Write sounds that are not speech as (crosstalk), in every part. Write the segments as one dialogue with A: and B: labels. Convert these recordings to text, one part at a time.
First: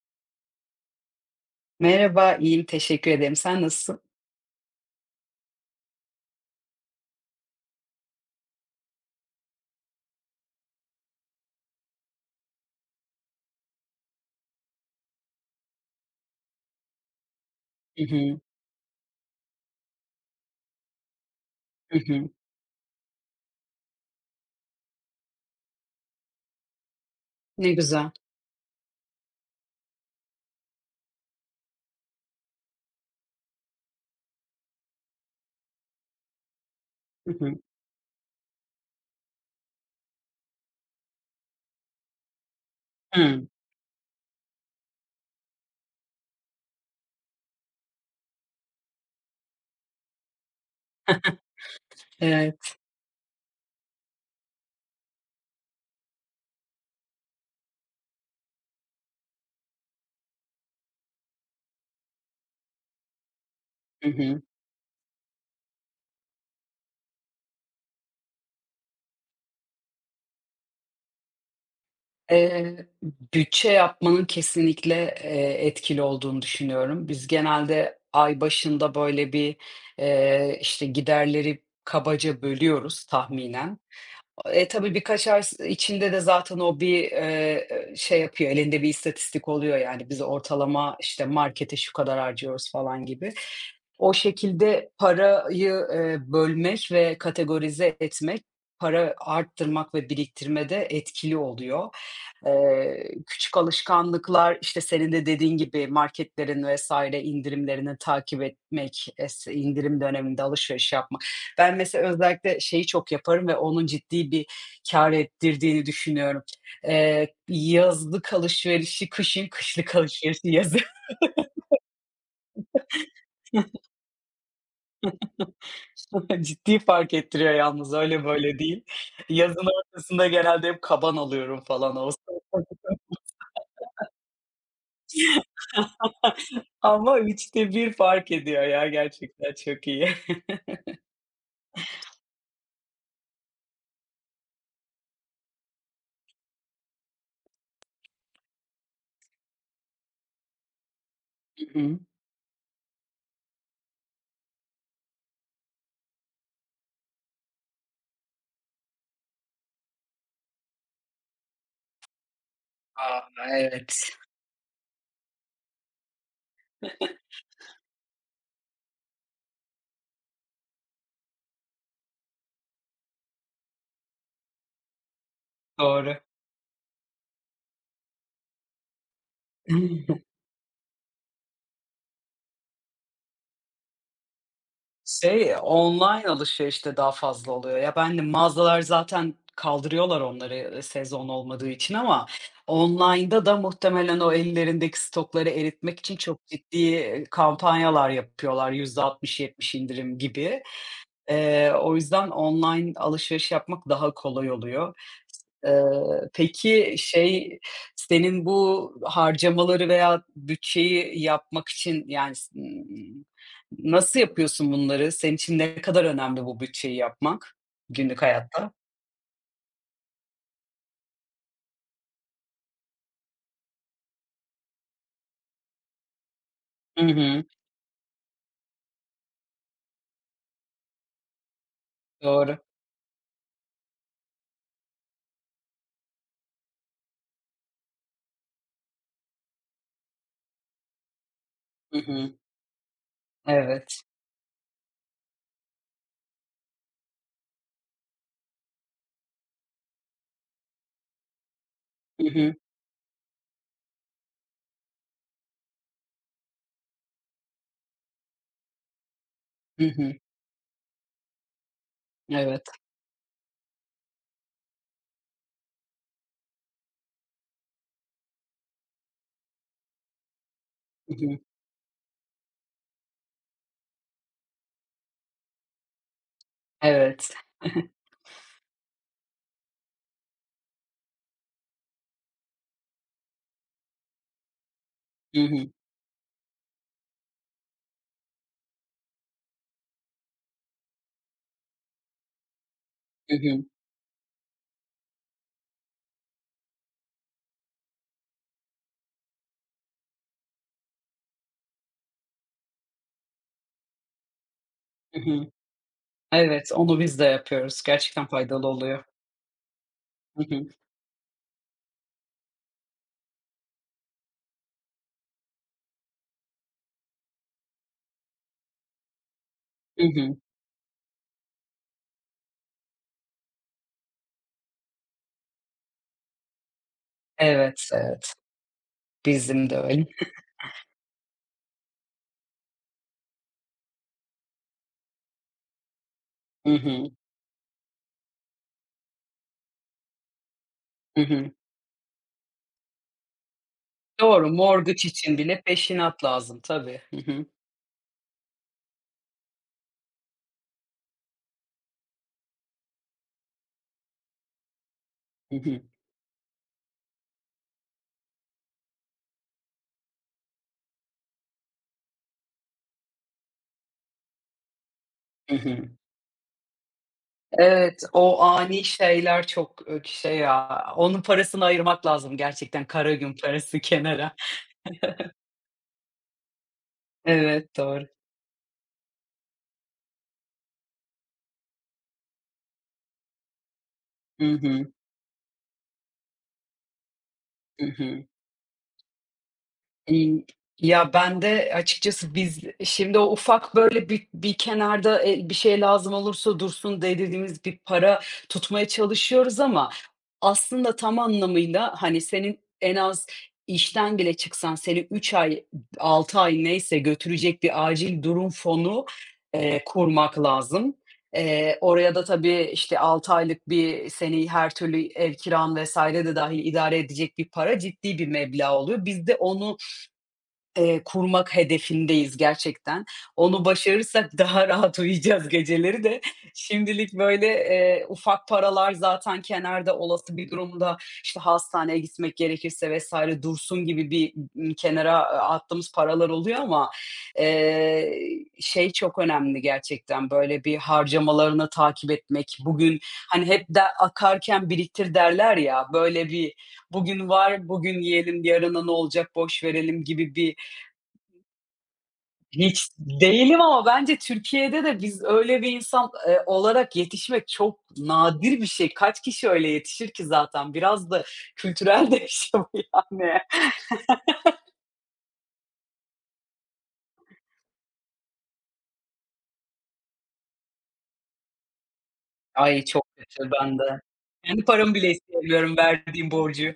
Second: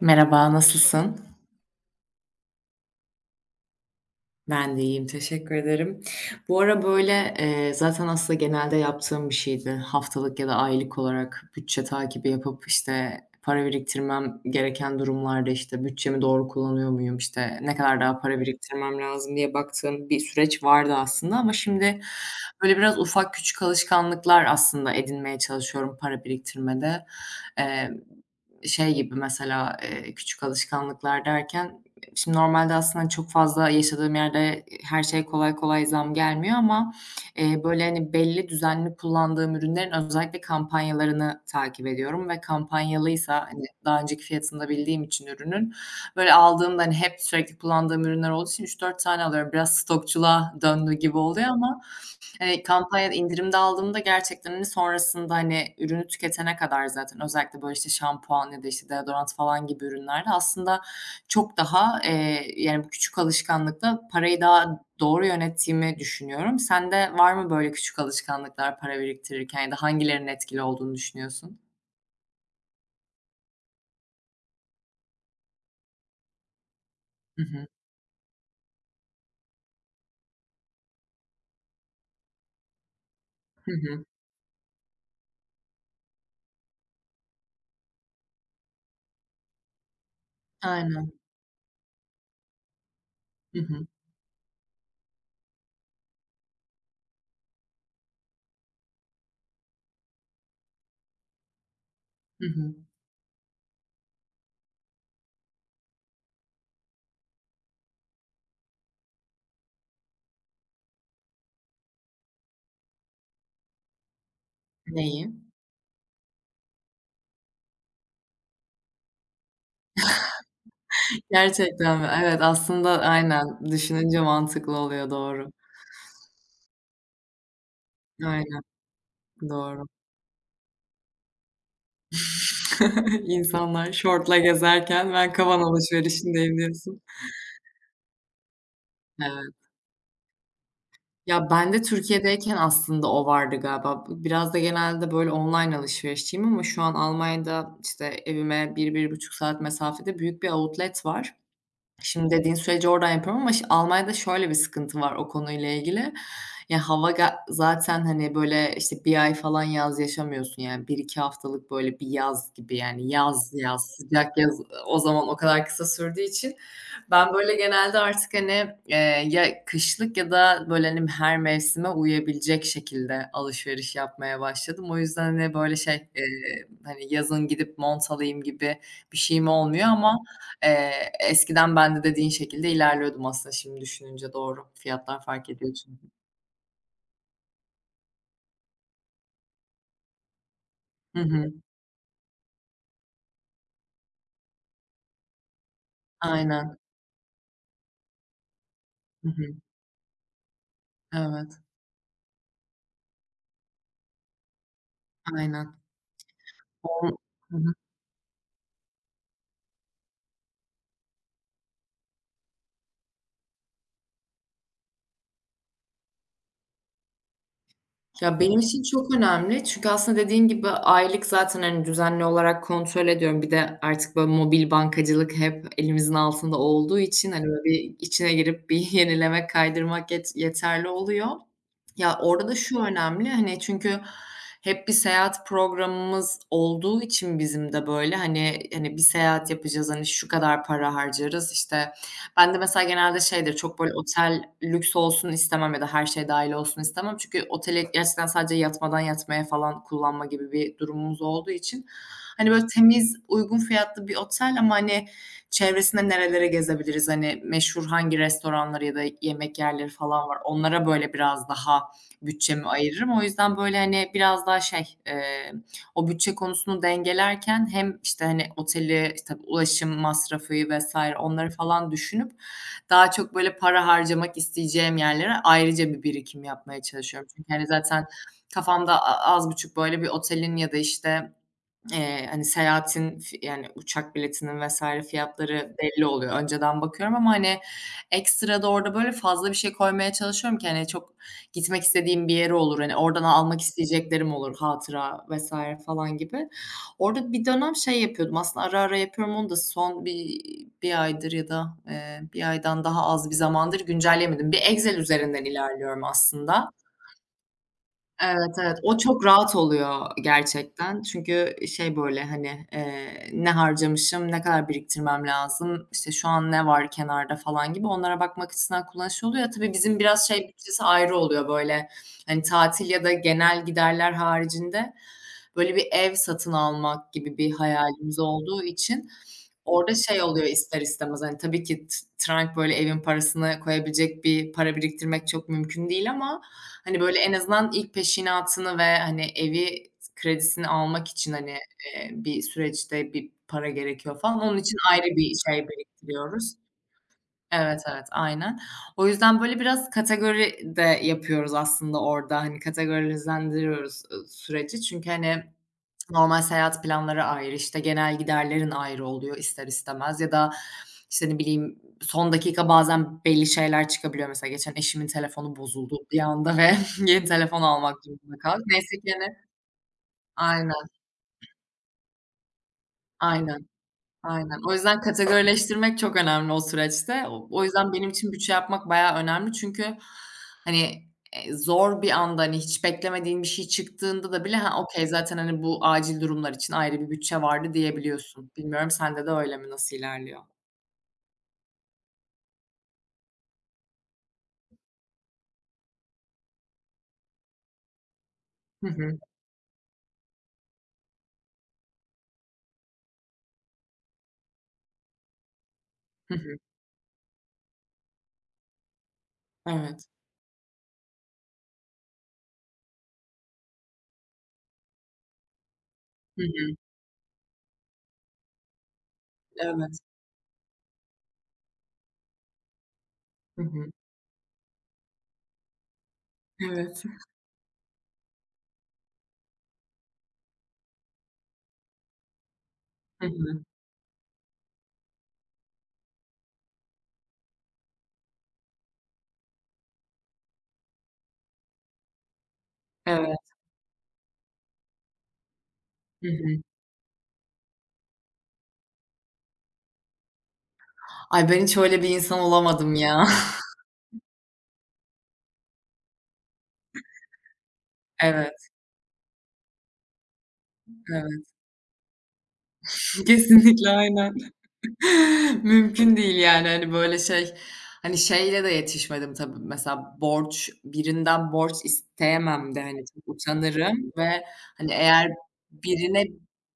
A: Merhaba, nasılsın?
B: Merhaba, iyiyim, teşekkür ederim. Sen nasılsın?
A: Ben de iyiyim, teşekkür ederim. Bu ara, böyle, zaten aslında genelde yaptığım bir şeydi. Haftalık ya da aylık olarak bütçe takibi yapıp, işte, para biriktirmem gereken durumlarda, işte, bütçemi doğru kullanıyor muyum, işte, ne kadar
B: Hı
A: daha para
B: hı.
A: biriktirmem lazım diye baktığım bir süreç vardı aslında ama
B: Hı
A: şimdi,
B: hı.
A: böyle, biraz ufak küçük alışkanlıklar aslında edinmeye çalışıyorum para biriktirmede.
B: Ne
A: Eee,
B: güzel.
A: şey gibi mesela, küçük alışkanlıklar derken, şimdi normalde aslında çok fazla yaşadığım yerde her şeye kolay kolay zam gelmiyor ama,
B: Hı hı.
A: böyle, hani, belli düzenli kullandığım ürünlerin özellikle kampanyalarını takip ediyorum ve kampanyalıysa,
B: Hıı.
A: hani, daha önceki fiyatını da bildiğim için ürünün, böyle, aldığımda, hani, hep sürekli kullandığım ürünler olduğu için üç dört tane alıyorum. Biraz stokçuluğa döndü gibi
B: (laughs)
A: oluyor ama.
B: Evet.
A: Kampanyada indirimde aldığımda gerçekten, hani, sonrasında, hani, ürünü tüketene kadar zaten özellikle, böyle, işte, şampuan ya da, işte, deodorant falan gibi ürünlerde aslında çok daha, yani, bu küçük alışkanlıkla
B: Hı
A: parayı
B: hı.
A: daha doğru yönettiğimi düşünüyorum. Sende var mı böyle küçük alışkanlıklar para biriktirirken ya da hangilerinin etkili olduğunu düşünüyorsun?
B: Eee, bütçe yapmanın kesinlikle, etkili olduğunu düşünüyorum. Biz
A: Hı hı.
B: genelde ay başında böyle bir, işte, giderleri kabaca bölüyoruz
A: Hı
B: tahminen.
A: hı.
B: Tabii birkaç ay içinde de zaten o bir, şey yapıyor, elinde bir istatistik oluyor yani biz ortalama,
A: Aynen.
B: işte, markete şu kadar harcıyoruz falan gibi.
A: Hı hı.
B: O şekilde parayı, bölmek ve kategorize etmek, para arttırmak ve biriktirmede etkili oluyor.
A: Hı hı.
B: Küçük alışkanlıklar, işte, senin de dediğin gibi marketlerin vesaire indirimlerini takip etmek, indirim döneminde alışveriş yapmak ben mesela özellikle şeyi çok yaparım ve onun ciddi bir kâr
A: Neyi?
B: ettirdiğini düşünüyorum. Yazlık alışverişi kışın, kışlık alışverişi yazın.
A: Gerçekten mi? Evet, aslında aynen. Düşününce mantıklı oluyor, doğru.
B: (laughs) Ciddi fark ettiriyor yalnız, öyle böyle
A: Aynen,
B: değil. Yazın
A: doğru.
B: ortasında genelde hep kaban alıyorum falan Ağustos'ta. (laughs)
A: (laughs) İnsanlar şortla gezerken ben kavan alışverişindeyim diyorsun.
B: Ama üçte bir fark ediyor ya, gerçekten
A: Evet.
B: çok iyi.
A: Ya, ben de Türkiye'deyken aslında o vardı galiba. Biraz da genelde böyle online alışverişçiyim ama şu an Almanya'da, işte, evime bir bir buçuk saat mesafede büyük bir outlet var.
B: Hı hı.
A: Şimdi dediğin süreci oradan yapıyorum ama Almanya'da şöyle bir sıkıntı var o konuyla ilgili. Ya, hava zaten, hani, böyle, işte, bir ay falan yaz yaşamıyorsun, yani, bir iki haftalık, böyle, bir yaz gibi, yani,
B: A!
A: yaz yaz,
B: Evet.
A: sıcak yaz, o zaman o kadar kısa sürdüğü için ben, böyle, genelde artık, hani, ya kışlık ya da, böyle, hani, her mevsime uyabilecek şekilde alışveriş yapmaya başladım. O yüzden, hani, böyle, şey,
B: Doğru.
A: hani, yazın gidip mont alayım gibi bir şeyim olmuyor ama.
B: (laughs)
A: Eskiden ben de dediğin şekilde ilerliyordum aslında şimdi düşününce doğru. Fiyatlar fark
B: Şey,
A: ediyor çünkü.
B: online alışverişte daha fazla oluyor. Ya, ben de mağazalar zaten kaldırıyorlar onları,
A: Hı
B: sezon
A: hı.
B: olmadığı için ama online'da da muhtemelen o ellerindeki stokları eritmek için çok ciddi,
A: Aynen.
B: kampanyalar yapıyorlar, yüzde
A: Hı
B: altmış
A: hı.
B: yetmiş indirim gibi.
A: Evet,
B: O yüzden online alışveriş yapmak daha kolay oluyor.
A: aynen.
B: Eee, peki,
A: O. Hı
B: şey,
A: hı.
B: senin bu harcamaları veya bütçeyi yapmak için, yani, s nasıl yapıyorsun bunları? Senin için ne kadar önemli bu bütçeyi yapmak günlük
A: Ya, benim
B: hayatta?
A: için çok önemli çünkü aslında dediğin gibi aylık zaten, hani, düzenli olarak kontrol ediyorum. Bir de artık böyle mobil bankacılık hep elimizin altında olduğu
B: Hı
A: için, hani,
B: hı.
A: böyle bir içine girip bir (laughs) yenilemek, kaydırmak yeterli oluyor. Ya, orada da
B: Doğru.
A: şu önemli, hani, çünkü hep bir seyahat programımız olduğu için bizim de böyle, hani, bir seyahat yapacağız, hani, şu kadar para harcarız, işte
B: Hı hı.
A: ben de mesela genelde şeydir, çok böyle
B: Evet.
A: otel lüks olsun istemem ya da her şey dâhil olsun istemem. Çünkü oteli gerçekten sadece yatmadan yatmaya falan kullanma gibi bir durumumuz olduğu için,
B: Hı
A: hani,
B: hı.
A: böyle temiz, uygun fiyatlı bir otel ama, hani, çevresinde nerelere gezebiliriz, hani, meşhur hangi restoranları ya da yemek
B: Hı
A: yerleri
B: hı.
A: falan var, onlara böyle biraz daha bütçemi
B: Evet.
A: ayırırım. O yüzden böyle, hani, biraz daha şey, o bütçe konusunu dengelerken hem, işte, hani, oteli, işte, ulaşım masrafı
B: Hı
A: vesaire
B: hı.
A: onları falan düşünüp daha çok, böyle, para harcamak isteyeceğim yerlere ayrıca bir birikim yapmaya çalışıyorum.
B: Evet.
A: Çünkü, hani,
B: (laughs)
A: zaten kafamda az buçuk, böyle, bir otelin ya da, işte, hani, seyahatin yani, uçak biletinin vs.
B: Hı hı.
A: fiyatları belli oluyor. Önceden bakıyorum ama, hani, ekstra da orada, böyle, fazla bir şey koymaya çalışıyorum ki, hani, çok gitmek istediğim bir yeri olur, hani, oradan
B: Hı
A: almak
B: hı.
A: isteyeceklerim olur, hatıra vs. falan gibi. Orada bir dönem şey yapıyordum, aslında ara ara yapıyorum onu da son bir aydır ya da, 1 aydan daha az bir zamandır güncellemedim. Bir Excel
B: Hı
A: üzerinden
B: hı.
A: ilerliyorum aslında.
B: Evet, onu biz de yapıyoruz. Gerçekten
A: Evet,
B: faydalı
A: evet. O
B: oluyor.
A: çok rahat oluyor
B: Hı hı.
A: gerçekten. Çünkü şey, böyle, hani, ne harcamışım, ne kadar biriktirmem lazım, işte, şu an ne var kenarda falan gibi onlara bakmak açısından kullanışlı oluyor. Ya, tabii bizim
B: Hı
A: biraz
B: hı.
A: şey bütçesi ayrı oluyor, böyle, hani, tatil ya da genel giderler haricinde, böyle, bir ev satın almak gibi bir
B: Evet,
A: hayalimiz
B: evet.
A: olduğu için.
B: Bizim de
A: Orada
B: öyle.
A: şey oluyor ister istemez, hani, tabii ki t trank böyle evin parasını koyabilecek bir para biriktirmek çok mümkün değil ama,
B: Hı
A: hani,
B: hı.
A: böyle en azından ilk peşinatını ve, hani, evi kredisini almak
B: Hı
A: için, hani,
B: hı.
A: bir süreçte bir para gerekiyor falan.
B: Doğru,
A: Onun için ayrı
B: mortgage
A: bir
B: için bile
A: şey
B: peşinat
A: biriktiriyoruz.
B: lazım tabii. Hı hı.
A: Evet, evet, aynen. O yüzden böyle biraz kategori de yapıyoruz aslında orada, hani, kategorilendiriyoruz, süreci. Çünkü, hani,
B: Hı hı.
A: normal seyahat planları ayrı, işte, genel giderlerin ayrı oluyor ister istemez ya da, işte, ne bileyim, son dakika bazen belli şeyler çıkabiliyor. Mesela geçen eşimin telefonu
B: Hı hı.
A: bozuldu bir anda ve (laughs) yeni telefon almak
B: Evet,
A: durumunda
B: o
A: kaldık.
B: ani
A: Neyse ki, hani.
B: şeyler çok, şey
A: Aynen,
B: ya, onun parasını ayırmak lazım gerçekten, kara gün
A: aynen.
B: parası (laughs) kenara.
A: Aynen. O yüzden kategorileştirmek çok önemli o süreçte. O
B: Evet,
A: yüzden
B: doğru.
A: benim için bütçe yapmak bayağı önemli. Çünkü, hani, zor bir anda, hani, hiç beklemediğin bir şey çıktığında da
B: Hı
A: bile, "Ha,
B: hı.
A: okay, zaten, hani, bu acil durumlar için ayrı bir bütçe vardı."
B: Hı hı.
A: diyebiliyorsun. Bilmiyorum sende de öyle mi? Nasıl ilerliyor?
B: İii, ya, ben de açıkçası biz şimdi o ufak, böyle, bir kenarda, bir şey lazım olursa dursun de dediğimiz bir para
A: Hı
B: tutmaya
A: hı.
B: çalışıyoruz ama aslında tam anlamıyla, hani, senin en az işten bile çıksan seni 3 ay,
A: Hı
B: altı
A: hı.
B: ay neyse götürecek bir acil durum fonu,
A: Evet.
B: kurmak lazım. Oraya da tabii, işte, 6 aylık bir seni her türlü ev kiran vs. de
A: Hı
B: dâhil
A: hı.
B: idare edecek bir para, ciddi bir meblağ oluyor. Biz de onu
A: Evet.
B: Kurmak hedefindeyiz gerçekten.
A: Hı
B: Onu
A: hı.
B: başarırsak (laughs) daha rahat uyuyacağız geceleri de.
A: Evet.
B: Şimdilik böyle, ufak paralar zaten kenarda olası bir durumda, işte, hastaneye gitmek gerekirse
A: Hı
B: vesaire
A: hı.
B: dursun gibi bir, kenara, attığımız paralar oluyor ama, eee, şey çok önemli gerçekten, böyle bir harcamalarını takip etmek. Bugün, hani,
A: Evet.
B: hep de "Akarken biriktir." derler ya,
A: Hı
B: böyle bir
A: hı.
B: bugün var, bugün yiyelim, yarına ne olacak boş verelim gibi bir
A: Ay, ben hiç öyle bir insan
B: hiç
A: olamadım ya.
B: değilim
A: (laughs)
B: ama bence Türkiye'de de biz öyle bir insan, olarak yetişmek çok nadir bir
A: Evet,
B: şey. Kaç kişi öyle yetişir ki zaten? Biraz da
A: evet.
B: kültürel (laughs) de bir şey bu yani.
A: Kesinlikle, aynen. (laughs) Mümkün değil yani, hani, böyle şey, hani, şeyle de yetişmedim tabii. Mesela borç birinden borç isteyemem de,
B: Ay,
A: hani,
B: çok
A: çok
B: kötü bende.
A: utanırım ve,
B: Kendi
A: hani,
B: paramı bile
A: eğer
B: istemiyorum,
A: birine
B: verdiğim borcu.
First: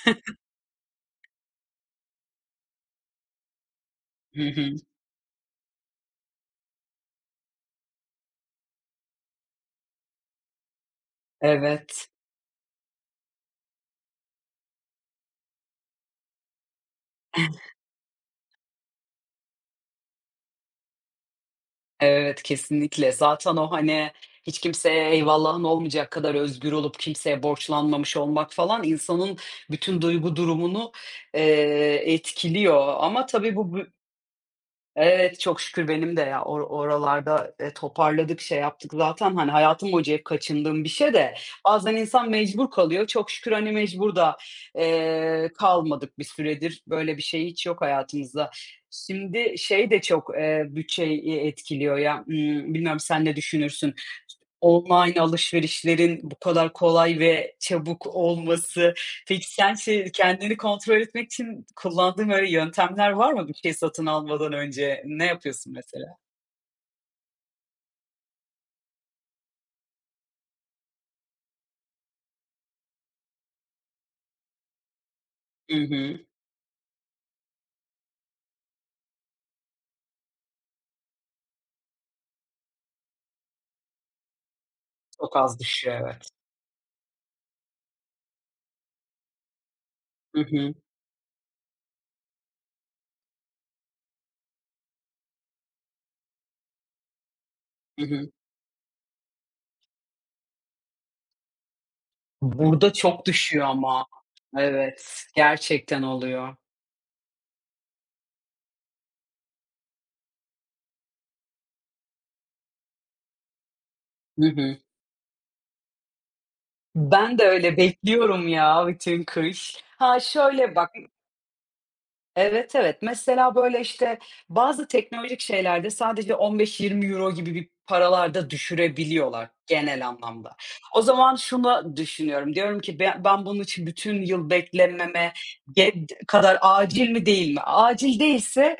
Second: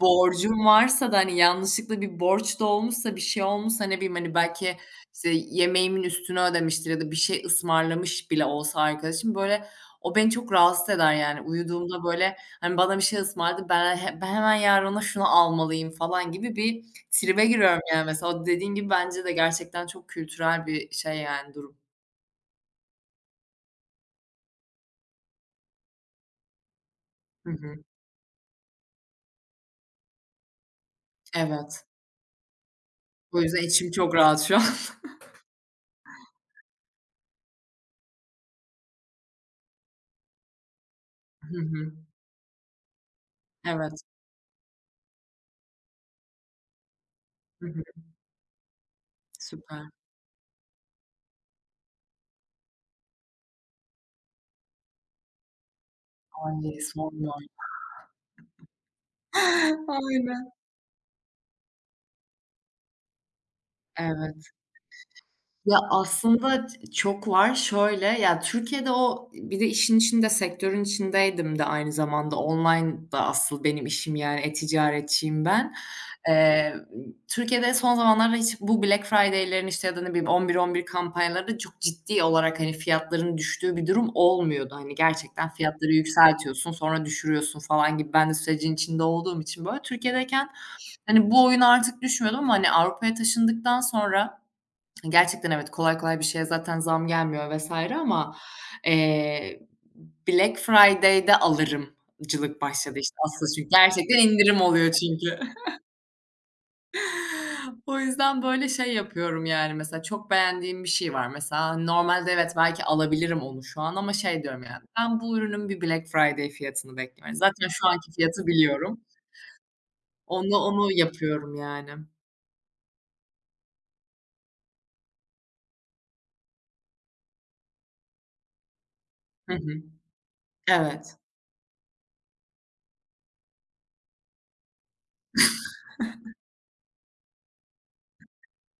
A: borcum varsa da, hani, yanlışlıkla bir borç da olmuşsa, bir şey olmuşsa, ne bileyim, hani,
B: Hı hı.
A: belki, işte, yemeğimin üstünü ödemiştir ya da bir şey ısmarlamış bile olsa arkadaşım, böyle, o beni çok rahatsız eder, yani. Uyuduğumda,
B: Evet.
A: böyle, hani, bana bir şey ısmarladı, ben ben hemen yarın ona şunu almalıyım falan gibi bir tribe
B: (laughs)
A: giriyorum, yani, mesela. O dediğin gibi bence de gerçekten çok kültürel bir şey, yani, durum.
B: Evet, kesinlikle. Zaten o, hani, hiç kimseye eyvallahın olmayacak kadar özgür olup kimseye
A: Hı hı.
B: borçlanmamış olmak falan insanın bütün duygu durumunu,
A: Evet.
B: etkiliyor ama
A: O
B: tabii
A: yüzden
B: bu
A: içim çok rahat şu an. (laughs)
B: Evet, çok şükür benim de ya oralarda, toparladık, şey yaptık zaten, hani, hayatım boyunca hep kaçındığım bir şey de
A: Hı hı.
B: bazen insan mecbur kalıyor. Çok şükür, hani,
A: Evet.
B: mecbur da, kalmadık bir süredir. Böyle bir şey
A: Hı
B: hiç yok
A: hı.
B: hayatımızda. Şimdi
A: Süper.
B: şey de çok, bütçeyi etkiliyor ya, bilmiyorum sen ne düşünürsün? Online alışverişlerin bu kadar
A: Ay,
B: kolay
A: sorma.
B: ve çabuk olması. Peki sen şey,
A: Aynen.
B: kendini kontrol etmek için kullandığın böyle yöntemler var mı bir şey satın
A: Evet.
B: almadan önce? Ne yapıyorsun
A: Ya,
B: mesela?
A: aslında çok var. Şöyle, ya, Türkiye'de o bir de işin içinde, sektörün içindeydim de aynı zamanda. Online da asıl benim işim, yani, e-ticaretçiyim ben.
B: Hı hı.
A: Eee, Türkiye'de son zamanlarda hiç bu Black Friday'lerin, işte, ya da ne bileyim 11.11 kampanyaları çok ciddi olarak, hani, fiyatların düştüğü bir durum olmuyordu. Hani,
B: Çok
A: gerçekten
B: az
A: fiyatları
B: düşüyor, evet.
A: yükseltiyorsun, sonra düşürüyorsun falan gibi. Ben de sürecin içinde olduğum için böyle
B: Hı
A: Türkiye'deyken,
B: hı.
A: hani, bu oyun artık düşmüyordum ama, hani, Avrupa'ya taşındıktan sonra. Gerçekten evet, kolay kolay bir şeye zaten zam gelmiyor vesaire
B: Hı hı.
A: ama, eee, Black Friday'de alırımcılık
B: Burada
A: başladı işte
B: çok
A: aslında
B: düşüyor
A: çünkü
B: ama.
A: gerçekten indirim oluyor
B: Evet,
A: çünkü.
B: gerçekten oluyor.
A: (laughs) O yüzden böyle şey yapıyorum yani mesela çok beğendiğim bir şey var mesela normalde evet belki alabilirim onu şu an ama şey
B: Hı
A: diyorum
B: hı.
A: yani ben bu ürünün bir Black Friday fiyatını bekliyorum.
B: Ben de
A: Zaten
B: öyle
A: şu anki fiyatı
B: bekliyorum ya
A: biliyorum.
B: bütün kış. Ha,
A: Onu
B: şöyle
A: onu
B: bak.
A: yapıyorum yani.
B: Evet, evet. Mesela, böyle, işte, bazı teknolojik şeylerde sadece €15 euro gibi bir paralarda düşürebiliyorlar
A: Hı hı.
B: genel anlamda. O
A: Evet,
B: zaman şunu düşünüyorum, diyorum ki ben bunun için bütün yıl beklememe ge kadar acil mi değil mi? Acil değilse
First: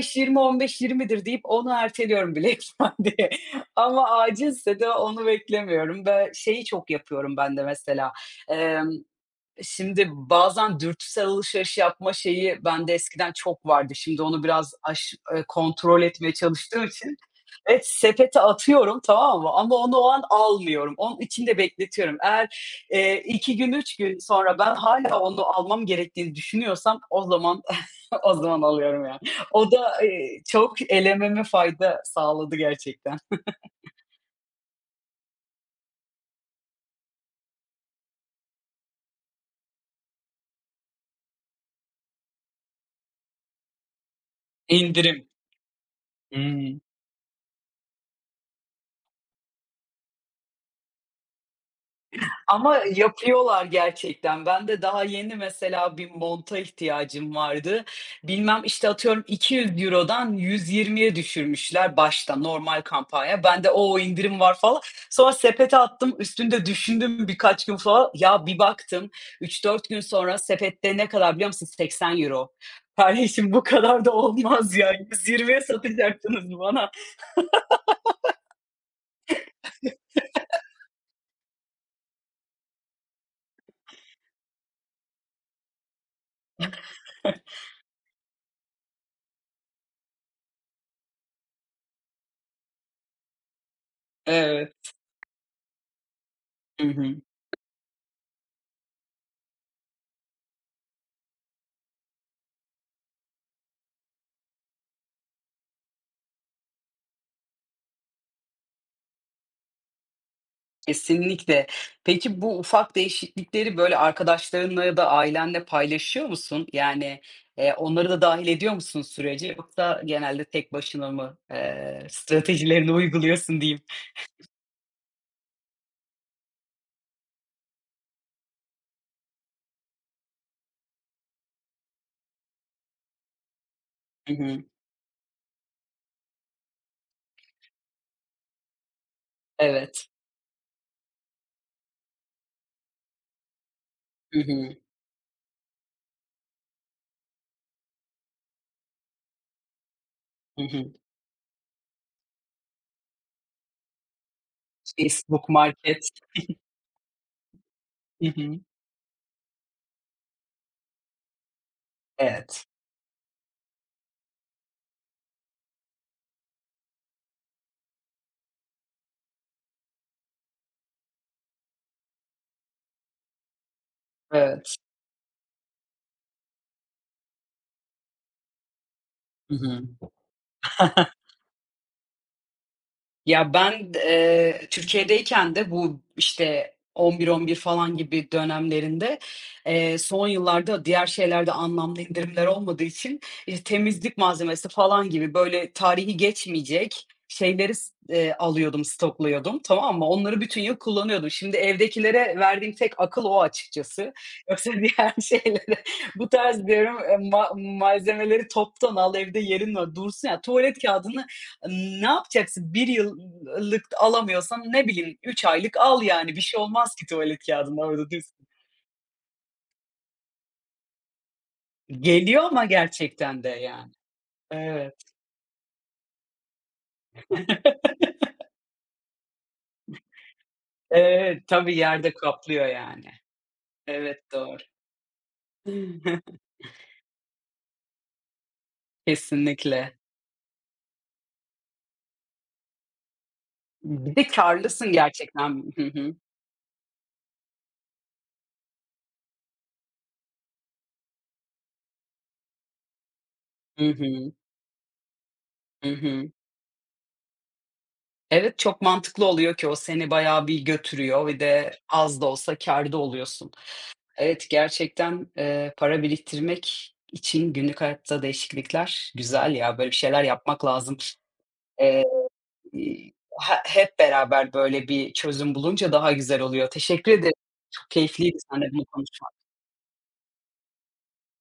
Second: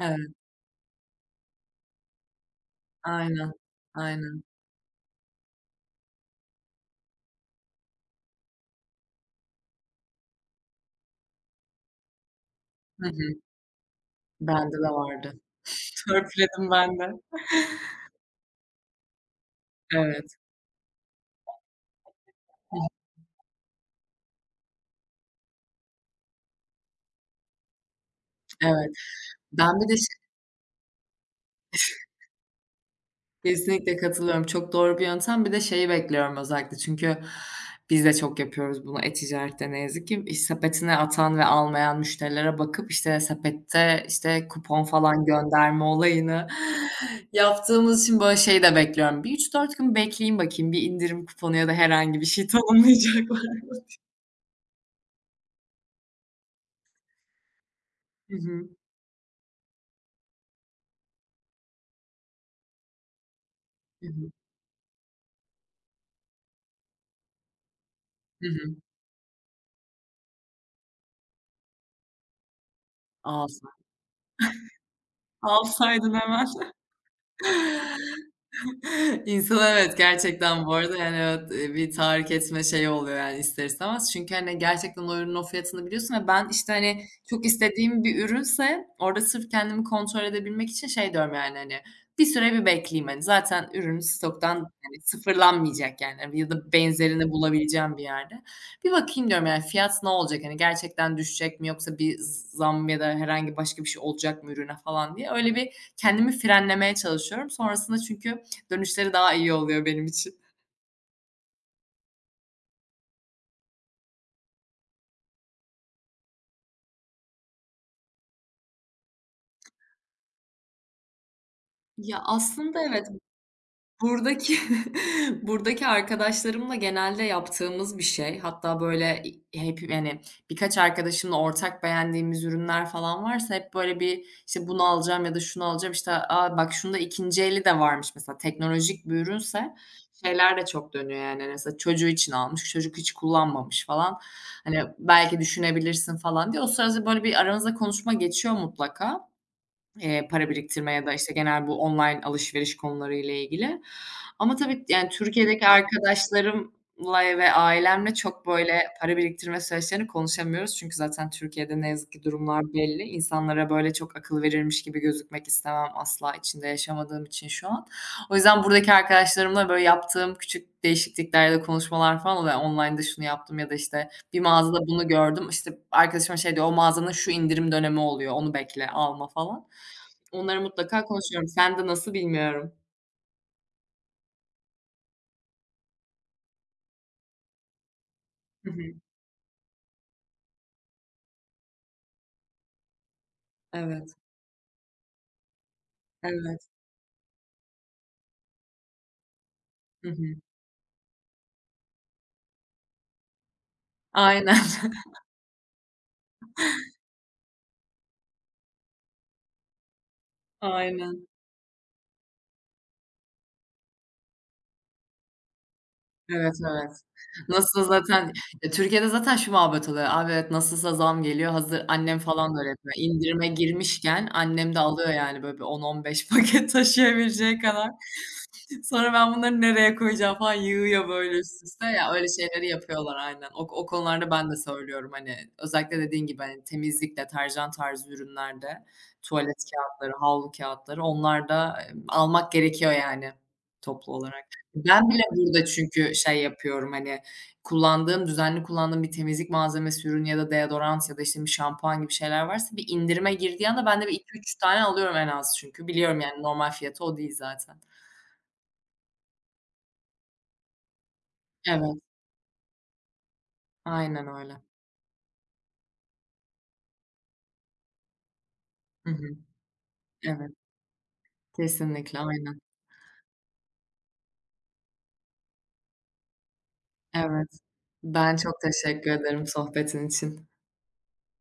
A: evet.
B: 15-20'dir deyip onu erteliyorum bile ifadeye.
A: Aynen,
B: (laughs) Ama
A: aynen.
B: acilse de onu beklemiyorum ve şeyi çok yapıyorum ben de mesela, şimdi bazen dürtüsel alışveriş yapma şeyi bende
A: Hı
B: eskiden
A: hı.
B: çok vardı. Şimdi onu biraz
A: Bende de vardı.
B: kontrol etmeye
A: Törpüledim
B: çalıştığım
A: ben
B: için
A: de.
B: evet, sepete atıyorum, tamam mı? Ama onu o an
A: Evet.
B: almıyorum. Onun içinde bekletiyorum. Eğer,
A: Hı hı,
B: 2 gün, 3 gün sonra ben hala onu almam gerektiğini düşünüyorsam o zaman (laughs) o zaman
A: evet.
B: alıyorum yani. O
A: Ben bir de
B: da, çok elememe fayda sağladı gerçekten.
A: kesinlikle katılıyorum. Çok doğru bir yöntem. Bir de şeyi bekliyorum özellikle çünkü biz de çok yapıyoruz bunu e-ticarette ne yazık ki. İş sepetine atan ve almayan müşterilere bakıp, işte, sepette, işte, kupon falan
B: İndirim.
A: gönderme olayını
B: Hıı.
A: yaptığımız için, böyle, şeyi de bekliyorum. Bir üç dört gün bekleyeyim bakayım bir indirim kuponu ya da herhangi bir şey (laughs)
B: Ama
A: tanımlayacaklar.
B: yapıyorlar gerçekten. Ben de daha yeni mesela bir monta ihtiyacım vardı.
A: Hı
B: Bilmem,
A: hı.
B: işte, atıyorum 200 eurodan 120'ye düşürmüşler başta normal kampanya. Ben de, "O,
A: Hı hı.
B: indirim var." falan. Sonra sepete attım, üstünde düşündüm birkaç gün falan. Ya,
A: Hı
B: bir
A: hı.
B: baktım, üç dört gün sonra sepette ne kadar biliyor musun? €80. Kardeşim, bu
A: Alsa
B: kadar da olmaz ya. 120'ye
A: alsaydın
B: satacaktınız bana.
A: hemen. (laughs) İnsanı evet, gerçekten bu arada, yani, evet, bir tahrik etme şeyi oluyor, yani, ister istemez. Çünkü, hani, gerçekten o ürünün o fiyatını biliyorsun ve ben, işte, hani, çok
B: (laughs)
A: istediğim bir ürünse orada sırf kendimi kontrol edebilmek için şey diyorum, yani, hani, "Bir süre bir bekleyeyim." Hani, zaten ürün stoktan,
B: Evet.
A: hani, sıfırlanmayacak, yani, hani, ya da
B: Hı hı.
A: benzerini bulabileceğim bir yerde. "Bir bakayım." diyorum, yani, "Fiyat ne olacak? Hani, gerçekten düşecek mi yoksa bir zam ya da herhangi başka bir şey olacak mı ürüne?" falan diye. Öyle bir kendimi frenlemeye çalışıyorum. Sonrasında çünkü dönüşleri daha iyi oluyor benim için.
B: Kesinlikle. Peki bu ufak değişiklikleri, böyle, arkadaşlarınla ya da ailenle paylaşıyor musun? Yani, onları da dâhil ediyor musun sürece, yoksa genelde tek başına mı,
A: Ya, aslında
B: stratejilerini
A: evet,
B: uyguluyorsun diyeyim?
A: buradaki (laughs) buradaki arkadaşlarımla genelde yaptığımız bir şey. Hatta, böyle, hep, yani birkaç arkadaşımla ortak beğendiğimiz ürünler falan varsa hep, böyle, bir,
B: Hı hı.
A: işte, "Bunu alacağım ya da şunu alacağım." İşte, "Aa bak şunda 2'nci eli de varmış." mesela teknolojik bir ürünse
B: Evet.
A: şeyler de çok dönüyor, yani, hani, mesela çocuğu için almış, çocuk hiç kullanmamış falan.
B: Hı hı.
A: Hani, belki düşünebilirsin falan diye. O sırada, böyle, bir aranızda konuşma geçiyor mutlaka. Para
B: Hı
A: biriktirme
B: hı.
A: ya da, işte, genel bu online alışveriş konuları ile ilgili. Ama tabii, yani,
B: Facebook
A: Türkiye'deki
B: Market.
A: arkadaşlarımla ve ailemle
B: Hı
A: çok,
B: hı.
A: böyle, para biriktirme süreçlerini konuşamıyoruz. Çünkü zaten Türkiye'de ne yazık ki durumlar
B: Evet.
A: belli. İnsanlara, böyle, çok akıl verirmiş gibi gözükmek istemem asla, içinde yaşamadığım için şu an. O yüzden buradaki arkadaşlarımla, böyle, yaptığım küçük değişiklikler ya da konuşmalar falan oluyor. Yani, online'da şunu yaptım ya da, işte, bir
B: Evet.
A: mağazada bunu gördüm. İşte, arkadaşıma şey diyor, "O mağazanın şu indirim dönemi oluyor, onu bekle, alma."
B: Hı
A: falan.
B: hı.
A: Onları mutlaka
B: (laughs)
A: konuşuyorum. Sende nasıl bilmiyorum.
B: Ya ben Türkiye'deyken de bu işte 11-11 falan gibi
A: Hı hı.
B: dönemlerinde son yıllarda diğer şeylerde anlamlı indirimler olmadığı için işte
A: Evet,
B: temizlik malzemesi falan gibi böyle tarihi
A: evet.
B: geçmeyecek şeyleri alıyordum, stokluyordum, tamam mı?
A: Hı hı.
B: Onları bütün yıl kullanıyordum. Şimdi evdekilere verdiğim tek akıl o açıkçası.
A: Aynen.
B: Yoksa (laughs) diğer
A: (laughs)
B: şeylere bu tarz diyorum, malzemeleri toptan al, evde yerin var dursun ya. Tuvalet
A: Aynen.
B: kağıdını ne yapacaksın? 1 yıllık alamıyorsan ne bileyim 3 aylık al yani. Bir
A: Evet,
B: şey
A: evet.
B: olmaz ki tuvalet kâğıdına
A: Nasıl
B: orada düz
A: zaten ya, Türkiye'de zaten şu muhabbet oluyor, "Abi, evet, nasılsa zam geliyor." Hazır annem
B: geliyor
A: falan da
B: ama
A: öyle yapıyor.
B: gerçekten
A: İndirime
B: de yani.
A: girmişken annem de
B: Evet.
A: alıyor yani böyle bir 10-15 (laughs) paket taşıyabileceği kadar. Sonra ben bunları nereye koyacağım falan yığıyor böyle
B: Evet,
A: üst
B: tabii
A: üste. Ya,
B: yerde
A: öyle
B: kaplıyor
A: şeyleri
B: yani.
A: yapıyorlar aynen. O
B: Evet,
A: konularda ben de
B: doğru.
A: söylüyorum, hani, özellikle dediğin
B: (laughs)
A: gibi, hani, temizlik, deterjan tarzı ürünlerde tuvalet
B: Kesinlikle.
A: kağıtları, havlu kâğıtları onlarda, almak gerekiyor yani toplu
B: Bir de
A: olarak.
B: kârlısın
A: Ben bile
B: gerçekten.
A: burada
B: Hı
A: çünkü
B: hı.
A: şey yapıyorum, hani, kullandığım, düzenli kullandığım bir temizlik malzemesi ürünü ya da deodorant ya da, işte, bir şampuan gibi şeyler varsa bir indirime girdiği anda
B: Hı
A: ben de bir
B: hı.
A: iki üç tane alıyorum en az çünkü
B: Hı
A: biliyorum
B: hı.
A: yani normal fiyatı o değil zaten.
B: Evet, çok mantıklı oluyor ki o seni bayağı bir götürüyor. Ve de
A: Evet.
B: az da olsa kârda oluyorsun.
A: Aynen
B: Evet,
A: öyle.
B: gerçekten, para biriktirmek için günlük hayatta
A: Hı
B: değişiklikler
A: hı.
B: güzel ya, böyle bir şeyler
A: Evet,
B: yapmak lazım. Eee,
A: kesinlikle, aynen.
B: iii, he hep beraber böyle bir çözüm bulunca daha güzel oluyor. Teşekkür ederim.
A: Evet.
B: Çok
A: Ben
B: keyifliydi
A: çok
B: seninle bunu konuş
A: teşekkür ederim sohbetin için.